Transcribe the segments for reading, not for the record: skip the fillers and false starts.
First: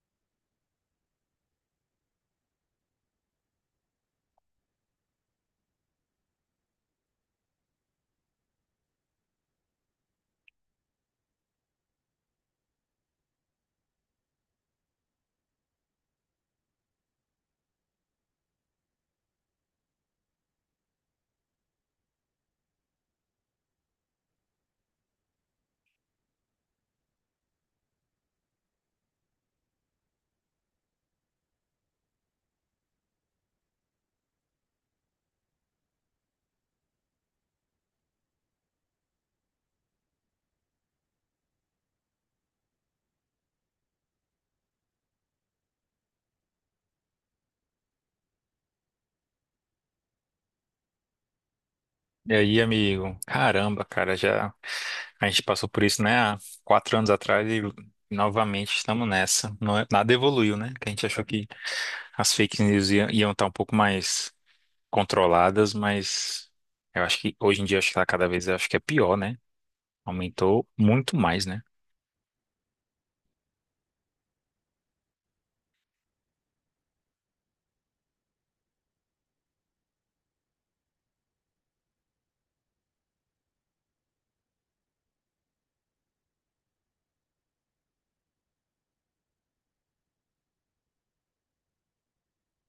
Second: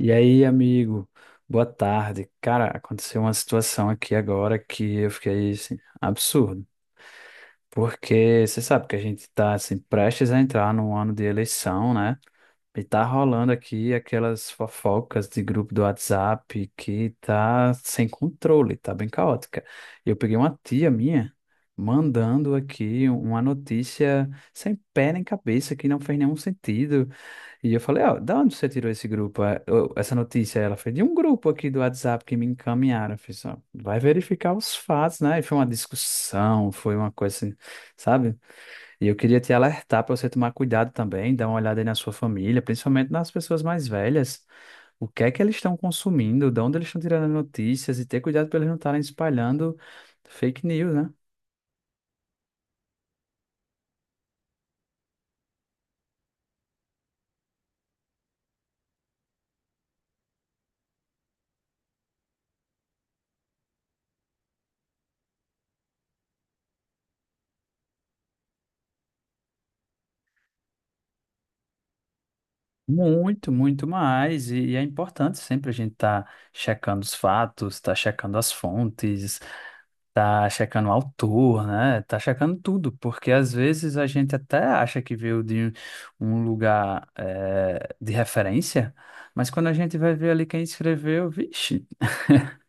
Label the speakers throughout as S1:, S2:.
S1: E aí, amigo, boa tarde. Cara, aconteceu uma situação aqui agora que eu fiquei assim, absurdo. Porque você sabe que a gente tá assim, prestes a entrar num ano de eleição, né? E tá rolando aqui aquelas fofocas de grupo do WhatsApp que tá sem controle, tá bem caótica. Eu peguei uma tia minha mandando aqui uma notícia sem pé nem cabeça, que não fez nenhum sentido. E eu falei, ó, da onde você tirou esse grupo, essa notícia? Ela foi de um grupo aqui do WhatsApp que me encaminharam. Eu fiz, ó, vai verificar os fatos, né? E foi uma discussão, foi uma coisa assim, sabe? E eu queria te alertar para você tomar cuidado também, dar uma olhada aí na sua família, principalmente nas pessoas mais velhas. O que é que eles estão consumindo, de onde eles estão tirando as notícias e ter cuidado para eles não estarem espalhando fake news, né?
S2: E aí, amigo? Caramba, cara, já a gente passou por isso, né, há 4 anos atrás e novamente estamos nessa. Nada evoluiu, né? Que a gente achou que as fake news iam estar um pouco mais controladas, mas eu acho que hoje em dia acho que tá cada vez acho que é pior, né? Aumentou muito mais, né?
S1: Muito, muito mais. E é importante sempre a gente estar checando os fatos, estar checando as fontes, tá checando o autor, né? Tá checando tudo, porque às vezes a gente até acha que veio de um lugar de referência, mas quando a gente vai ver ali quem escreveu, vixe,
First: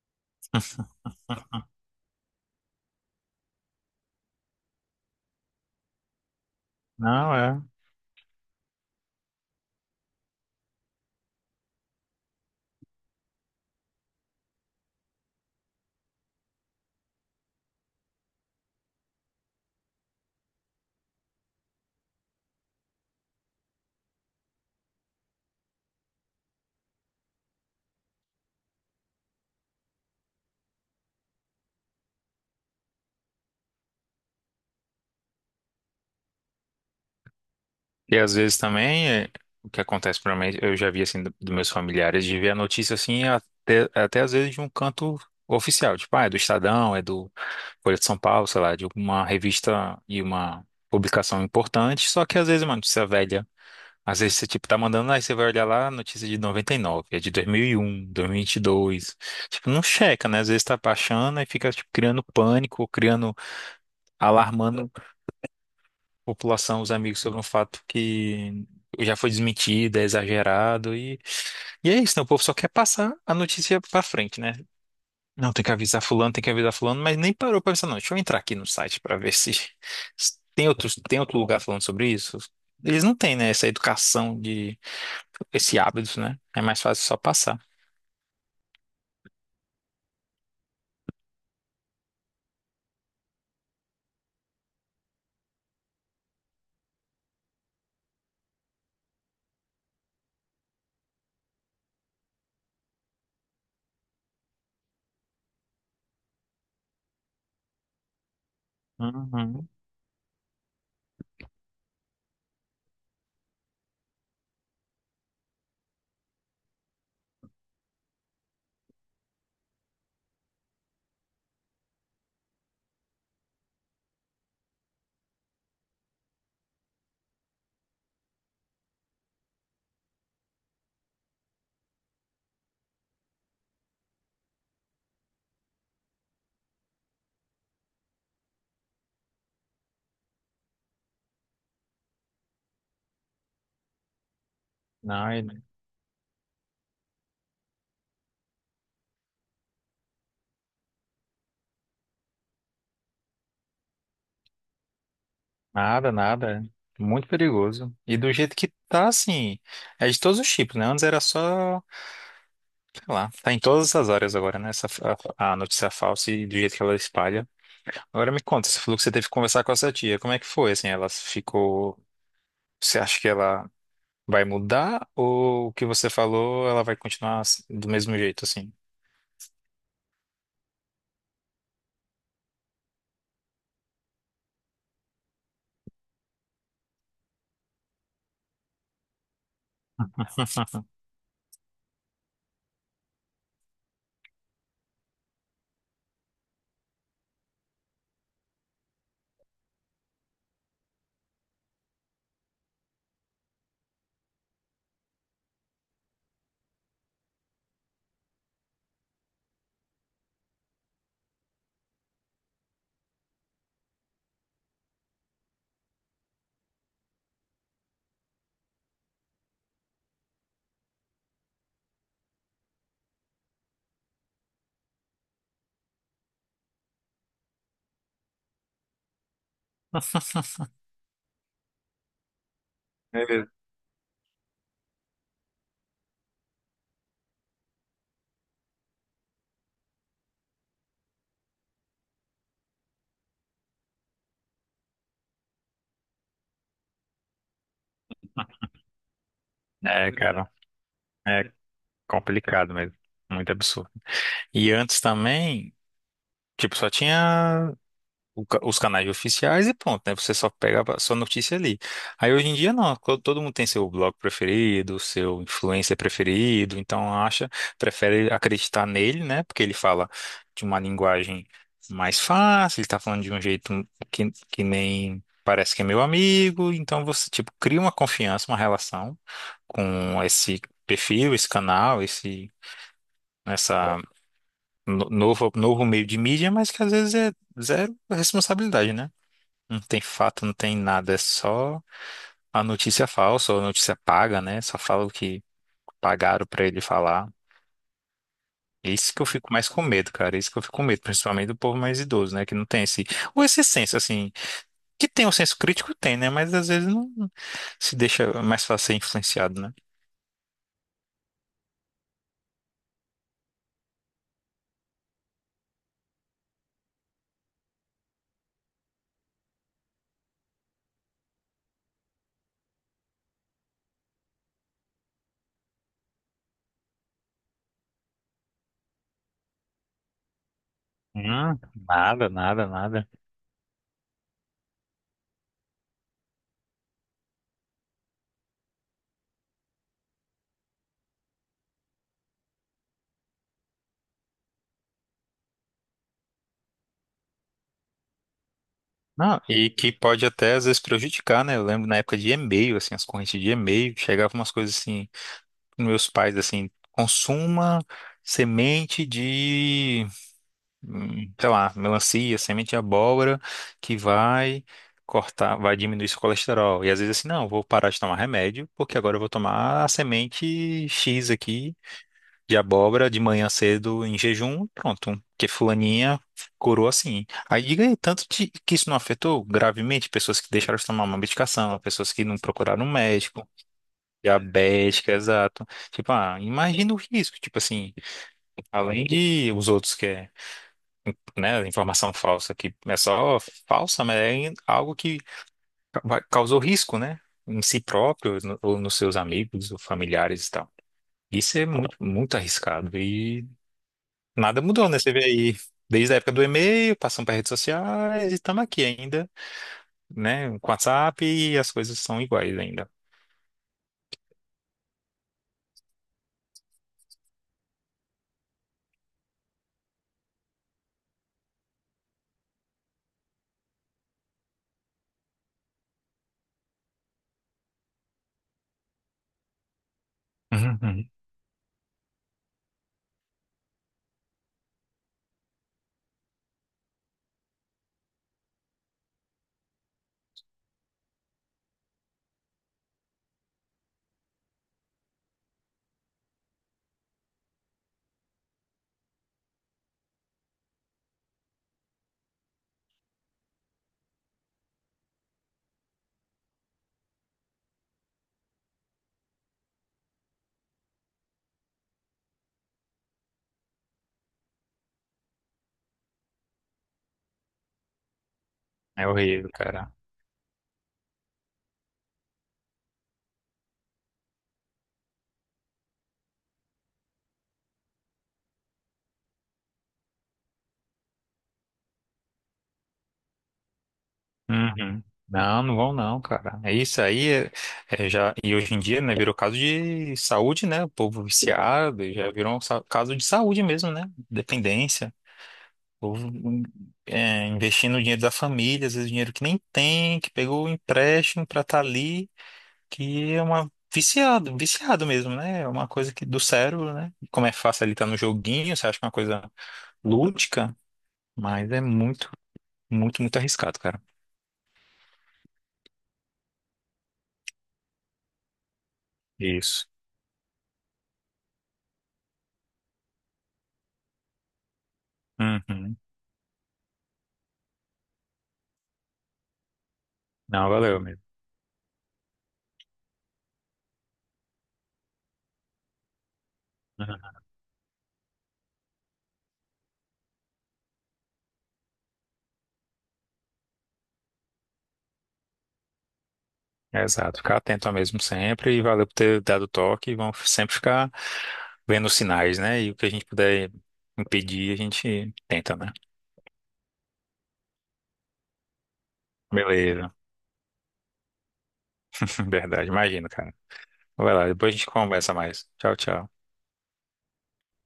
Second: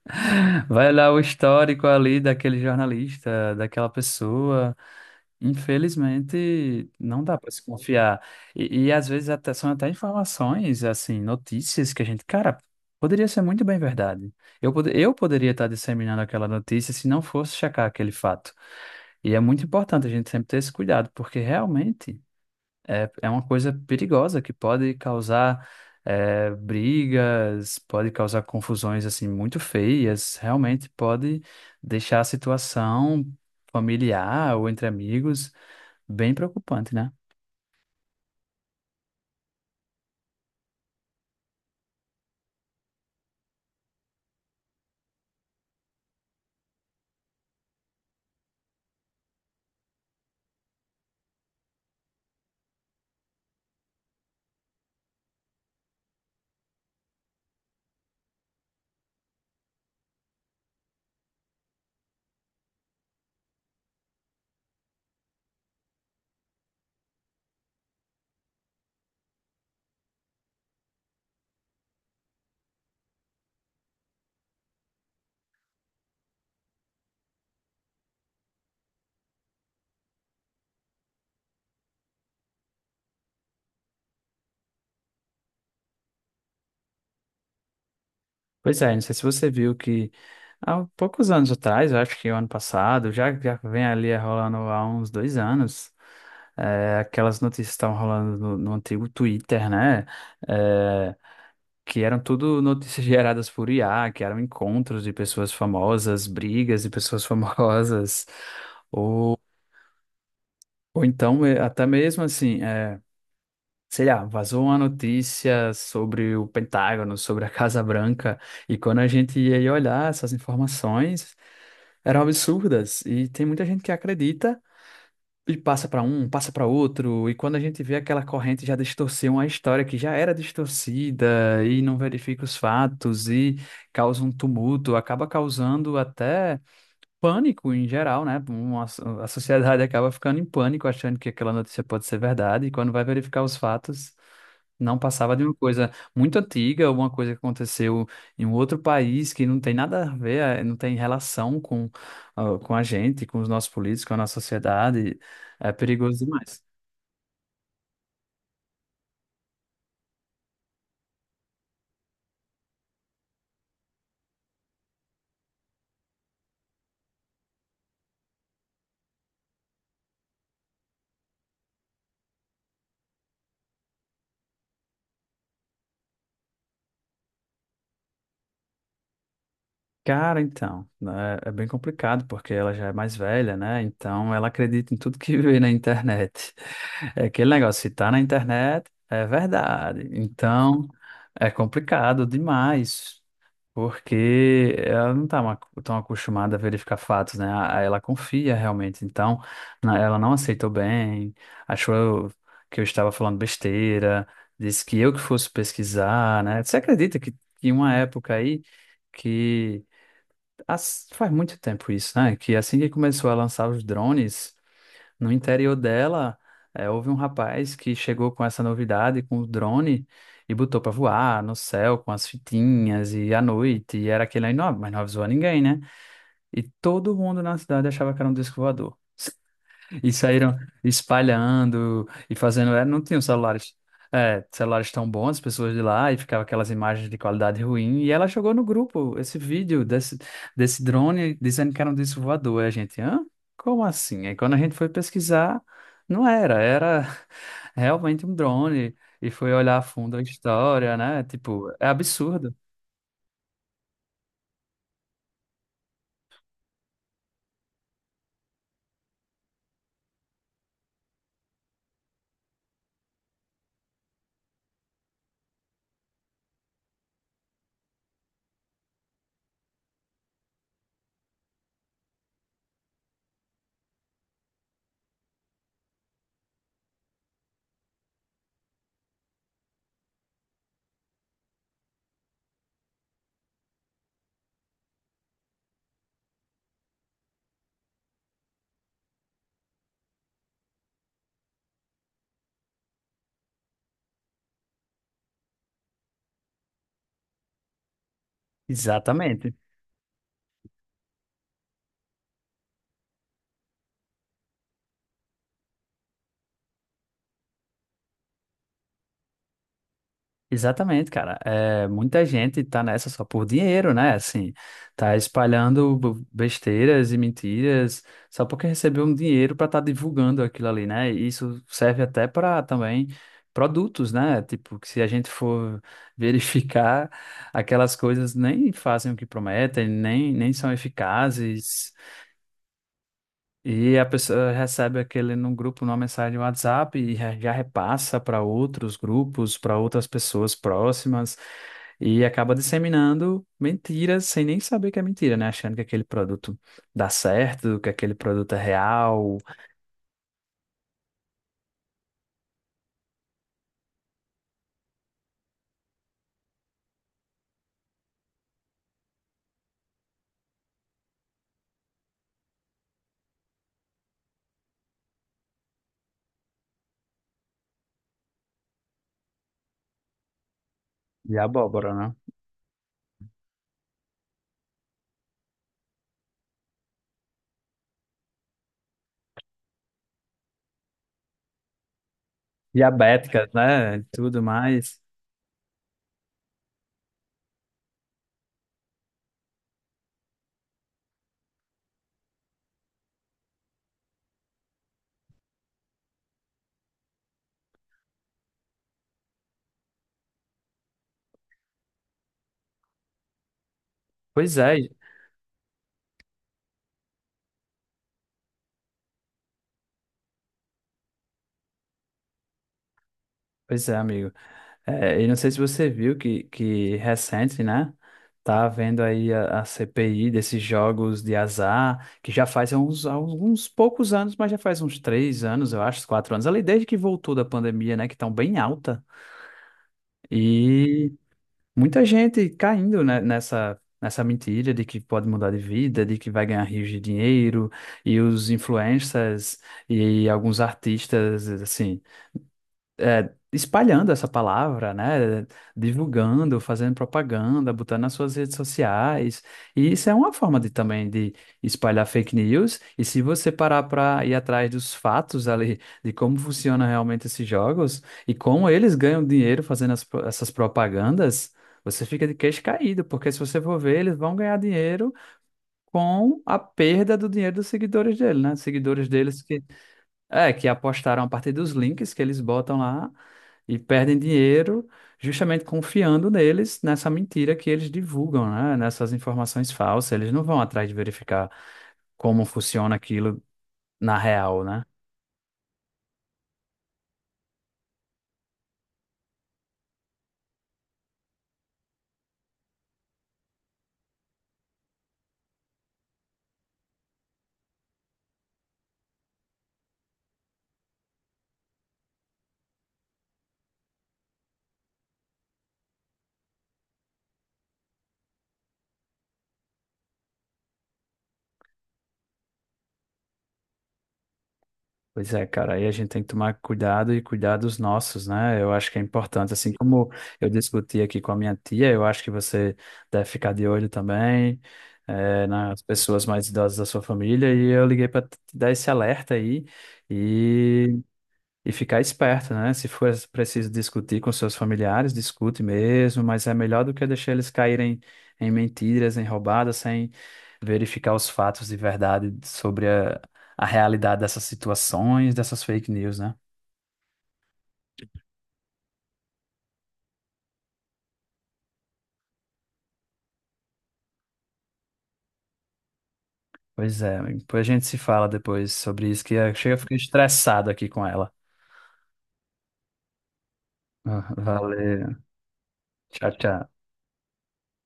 S1: vai lá o histórico ali daquele jornalista, daquela pessoa. Infelizmente, não
S2: Não,
S1: dá para
S2: é.
S1: se confiar. Às vezes até são até informações, assim, notícias que a gente, cara, poderia ser muito bem verdade. Eu poderia estar disseminando aquela notícia se não fosse checar aquele fato. E é muito importante a gente sempre ter esse cuidado, porque realmente é uma coisa perigosa que pode causar brigas, pode causar confusões, assim, muito feias. Realmente pode deixar a situação familiar ou entre amigos. Bem preocupante, né?
S2: E às vezes também, o que acontece para mim, eu já vi assim dos meus familiares, de ver a notícia assim, até às vezes de um canto oficial, tipo, ah, é do Estadão, é do Folha de São Paulo, sei lá, de uma revista e uma publicação importante, só que às vezes é uma notícia velha. Às vezes você, tipo, tá mandando, aí você vai olhar lá, notícia de 99 é de 2001, 2001 e dois. Tipo, não checa, né? Às vezes tá baixando e fica, tipo, criando pânico, criando, alarmando população, os amigos, sobre um fato que já foi desmentido, é exagerado e é isso, né? O povo só quer passar a notícia pra frente, né? Não, tem que avisar fulano, tem que avisar fulano, mas nem parou pra pensar, não. Deixa eu entrar aqui no site pra ver se, se tem outro, tem outro lugar falando sobre isso. Eles não têm, né, essa educação de esse hábito, né? É mais fácil só passar.
S1: Pois é, não sei se você viu que há poucos anos atrás, eu acho que o ano passado, já vem ali rolando há uns dois anos, aquelas notícias que estavam rolando no antigo Twitter, né? É, que eram tudo notícias geradas por IA, que eram encontros de pessoas famosas, brigas de pessoas famosas, ou,
S2: Uhum.
S1: ou então até mesmo assim. Sei lá, vazou uma notícia sobre o Pentágono, sobre a Casa Branca, e quando a gente ia ir olhar essas informações, eram absurdas, e tem muita gente que acredita e passa para um, passa para outro, e quando a gente vê aquela corrente já distorcer uma história que já era distorcida e não verifica os fatos e causa um tumulto, acaba causando até pânico em geral, né? A sociedade acaba ficando em pânico, achando que aquela notícia pode ser verdade, e quando vai verificar os fatos, não
S2: Não,
S1: passava de
S2: é-
S1: uma coisa muito antiga, alguma coisa que aconteceu em um outro país que não tem nada a ver, não tem relação com, com a gente, com os nossos políticos, com a nossa sociedade. É
S2: Nada,
S1: perigoso demais.
S2: nada. Muito perigoso. E do jeito que tá, assim, é de todos os tipos, né? Antes era só. Sei lá, tá em todas as áreas agora, né? Essa, a notícia falsa e do jeito que ela espalha. Agora me conta, você falou que você teve que conversar com essa tia. Como é que foi? Assim, ela ficou. Você acha que ela vai mudar ou o que você falou, ela vai continuar assim, do mesmo jeito, assim?
S1: Cara, então, né, é bem complicado porque ela já é mais velha, né? Então ela acredita em tudo que vê na internet. É aquele negócio, se tá na internet, é verdade. Então é complicado demais, porque ela não tá ma- tão acostumada a verificar fatos, né? Ela confia realmente. Então ela não aceitou bem, achou que eu estava falando besteira, disse que eu que fosse pesquisar, né? Você acredita que uma época aí que faz muito tempo isso, né? Que assim que começou a lançar os drones, no interior dela, houve um rapaz que chegou com essa novidade, com o drone, e botou para voar no céu com as fitinhas e à noite, e era aquele aí, não, mas não avisou a ninguém, né? E todo mundo na cidade achava que era um disco voador. E saíram espalhando e fazendo. Não
S2: É
S1: tinham
S2: mesmo.
S1: celulares, celulares tão bons, as pessoas de lá, e ficava aquelas imagens de qualidade ruim. E ela jogou no grupo esse vídeo desse drone dizendo que era um disco voador. Aí a gente, hã? Como assim? Aí quando a gente foi pesquisar, não era, era realmente um drone. E foi olhar a
S2: É,
S1: fundo a
S2: cara,
S1: história, né?
S2: é
S1: Tipo, é absurdo.
S2: complicado mesmo. Muito absurdo. E antes também, tipo, só tinha os canais oficiais e pronto, né? Você só pega a sua notícia ali. Aí hoje em dia não, todo mundo tem seu blog preferido, seu influencer preferido, então acha, prefere acreditar nele, né? Porque ele fala de uma linguagem mais fácil, ele tá falando de um jeito que nem parece que é meu amigo, então você, tipo, cria uma confiança, uma relação com esse perfil, esse canal, esse, essa novo, meio de mídia, mas que às vezes é zero responsabilidade, né? Não tem fato, não tem nada, é só a notícia falsa ou a notícia paga, né? Só fala o que pagaram pra ele falar. É isso que eu fico
S1: Exatamente.
S2: mais com medo, cara. É isso que eu fico com medo, principalmente do povo mais idoso, né? Que não tem esse. Ou esse senso, assim. Que tem o senso crítico, tem, né? Mas às vezes não, se deixa mais fácil ser influenciado, né?
S1: Exatamente, cara. É, muita gente tá nessa só por dinheiro, né? Assim, tá espalhando besteiras e mentiras só porque recebeu um dinheiro para estar divulgando aquilo ali, né? E isso serve até para também produtos, né? Tipo, que se a gente for verificar, aquelas coisas nem fazem o que prometem, nem são eficazes.
S2: Nada, nada, nada.
S1: E a pessoa recebe aquele num grupo, numa mensagem no WhatsApp e já repassa para outros grupos, para outras pessoas próximas e acaba disseminando mentiras sem nem saber que é mentira, né? Achando que aquele produto dá certo, que aquele produto é real
S2: Não, e que pode até às vezes prejudicar, né? Eu lembro na época de e-mail, assim, as correntes de e-mail, chegavam umas coisas assim. Meus pais assim, consuma semente de, sei lá, melancia, semente de abóbora que vai cortar, vai diminuir seu colesterol. E às vezes assim, não, vou parar de tomar remédio, porque agora eu vou tomar a semente X
S1: e
S2: aqui
S1: abóbora, né?
S2: de abóbora de manhã cedo em jejum, pronto. Porque fulaninha curou assim. Aí diga aí, que isso não afetou gravemente pessoas que deixaram de tomar uma medicação, pessoas que não procuraram um médico.
S1: Diabéticas, né? Tudo mais.
S2: Diabética, exato. Tipo, ah, imagina o risco, tipo assim, além de os outros que é, né, informação falsa, que é só falsa, mas é algo que causou risco, né, em si próprio, ou nos seus amigos, ou familiares e tal. Isso é muito, muito arriscado e
S1: Pois
S2: nada mudou,
S1: é,
S2: né, você vê aí, desde a época do e-mail, passando para redes sociais e estamos aqui ainda, né, com o WhatsApp e as coisas são iguais ainda.
S1: Pois é, amigo. É, e não sei se você viu que recente, né? Tá havendo aí a CPI desses jogos de azar, que já faz uns, alguns poucos anos, mas já faz uns três anos, eu acho, quatro anos, ali desde que voltou da pandemia, né? Que estão bem alta.
S2: Uhum.
S1: E muita gente caindo, nessa mentira de que pode mudar de vida, de que vai ganhar rios de dinheiro, e os influencers e alguns artistas, assim espalhando essa palavra, né? Divulgando, fazendo propaganda, botando nas suas redes sociais. E isso é uma forma de também de espalhar fake news. E se você parar para ir atrás dos fatos ali de como funcionam realmente esses jogos e como eles ganham dinheiro fazendo essas propagandas, você fica de queixo caído, porque se você for ver, eles vão ganhar dinheiro com a perda do dinheiro dos seguidores dele, né? Seguidores
S2: É
S1: deles
S2: horrível,
S1: que
S2: cara.
S1: que apostaram a partir dos links que eles botam lá e perdem dinheiro justamente confiando neles, nessa mentira que eles divulgam, né? Nessas informações falsas. Eles não vão atrás de verificar como funciona aquilo na real, né?
S2: Uhum. Não, não vão não, cara. É isso aí, é já e hoje em dia, né, virou caso de saúde, né? O povo viciado, já virou um caso de saúde mesmo, né? Dependência. O povo, investindo o dinheiro da família, às vezes dinheiro que nem tem, que pegou o empréstimo pra estar ali, que é uma viciado, viciado mesmo, né? É uma coisa que do cérebro, né? Como é fácil ali estar no joguinho, você acha que é uma coisa lúdica, mas é muito, muito, muito arriscado, cara.
S1: Pois é, cara, aí a gente tem que tomar cuidado e cuidar dos nossos, né? Eu acho que é importante. Assim
S2: Isso.
S1: como eu discuti aqui com a minha tia, eu acho que você deve ficar de olho também, nas
S2: Uhum.
S1: pessoas mais idosas da sua família. E eu liguei para te dar esse alerta aí.
S2: Não, valeu,
S1: E
S2: amigo.
S1: E ficar esperto, né? Se for preciso discutir com seus familiares, discute mesmo, mas é melhor do que
S2: Uhum.
S1: deixar eles caírem em mentiras, em roubadas, sem verificar os fatos de verdade sobre a realidade dessas situações, dessas fake news, né?
S2: Exato, ficar atento mesmo sempre e valeu por ter dado o toque. E vamos sempre ficar vendo os sinais, né? E o que a gente puder impedir, a gente tenta, né?
S1: Pois é, amigo. Depois a gente se fala depois sobre isso, que eu chego a ficar
S2: Beleza,
S1: estressado aqui com ela.
S2: verdade, imagina, cara.
S1: Ah,
S2: Vai lá, depois a gente
S1: valeu.
S2: conversa mais. Tchau,
S1: Tchau,
S2: tchau.
S1: tchau.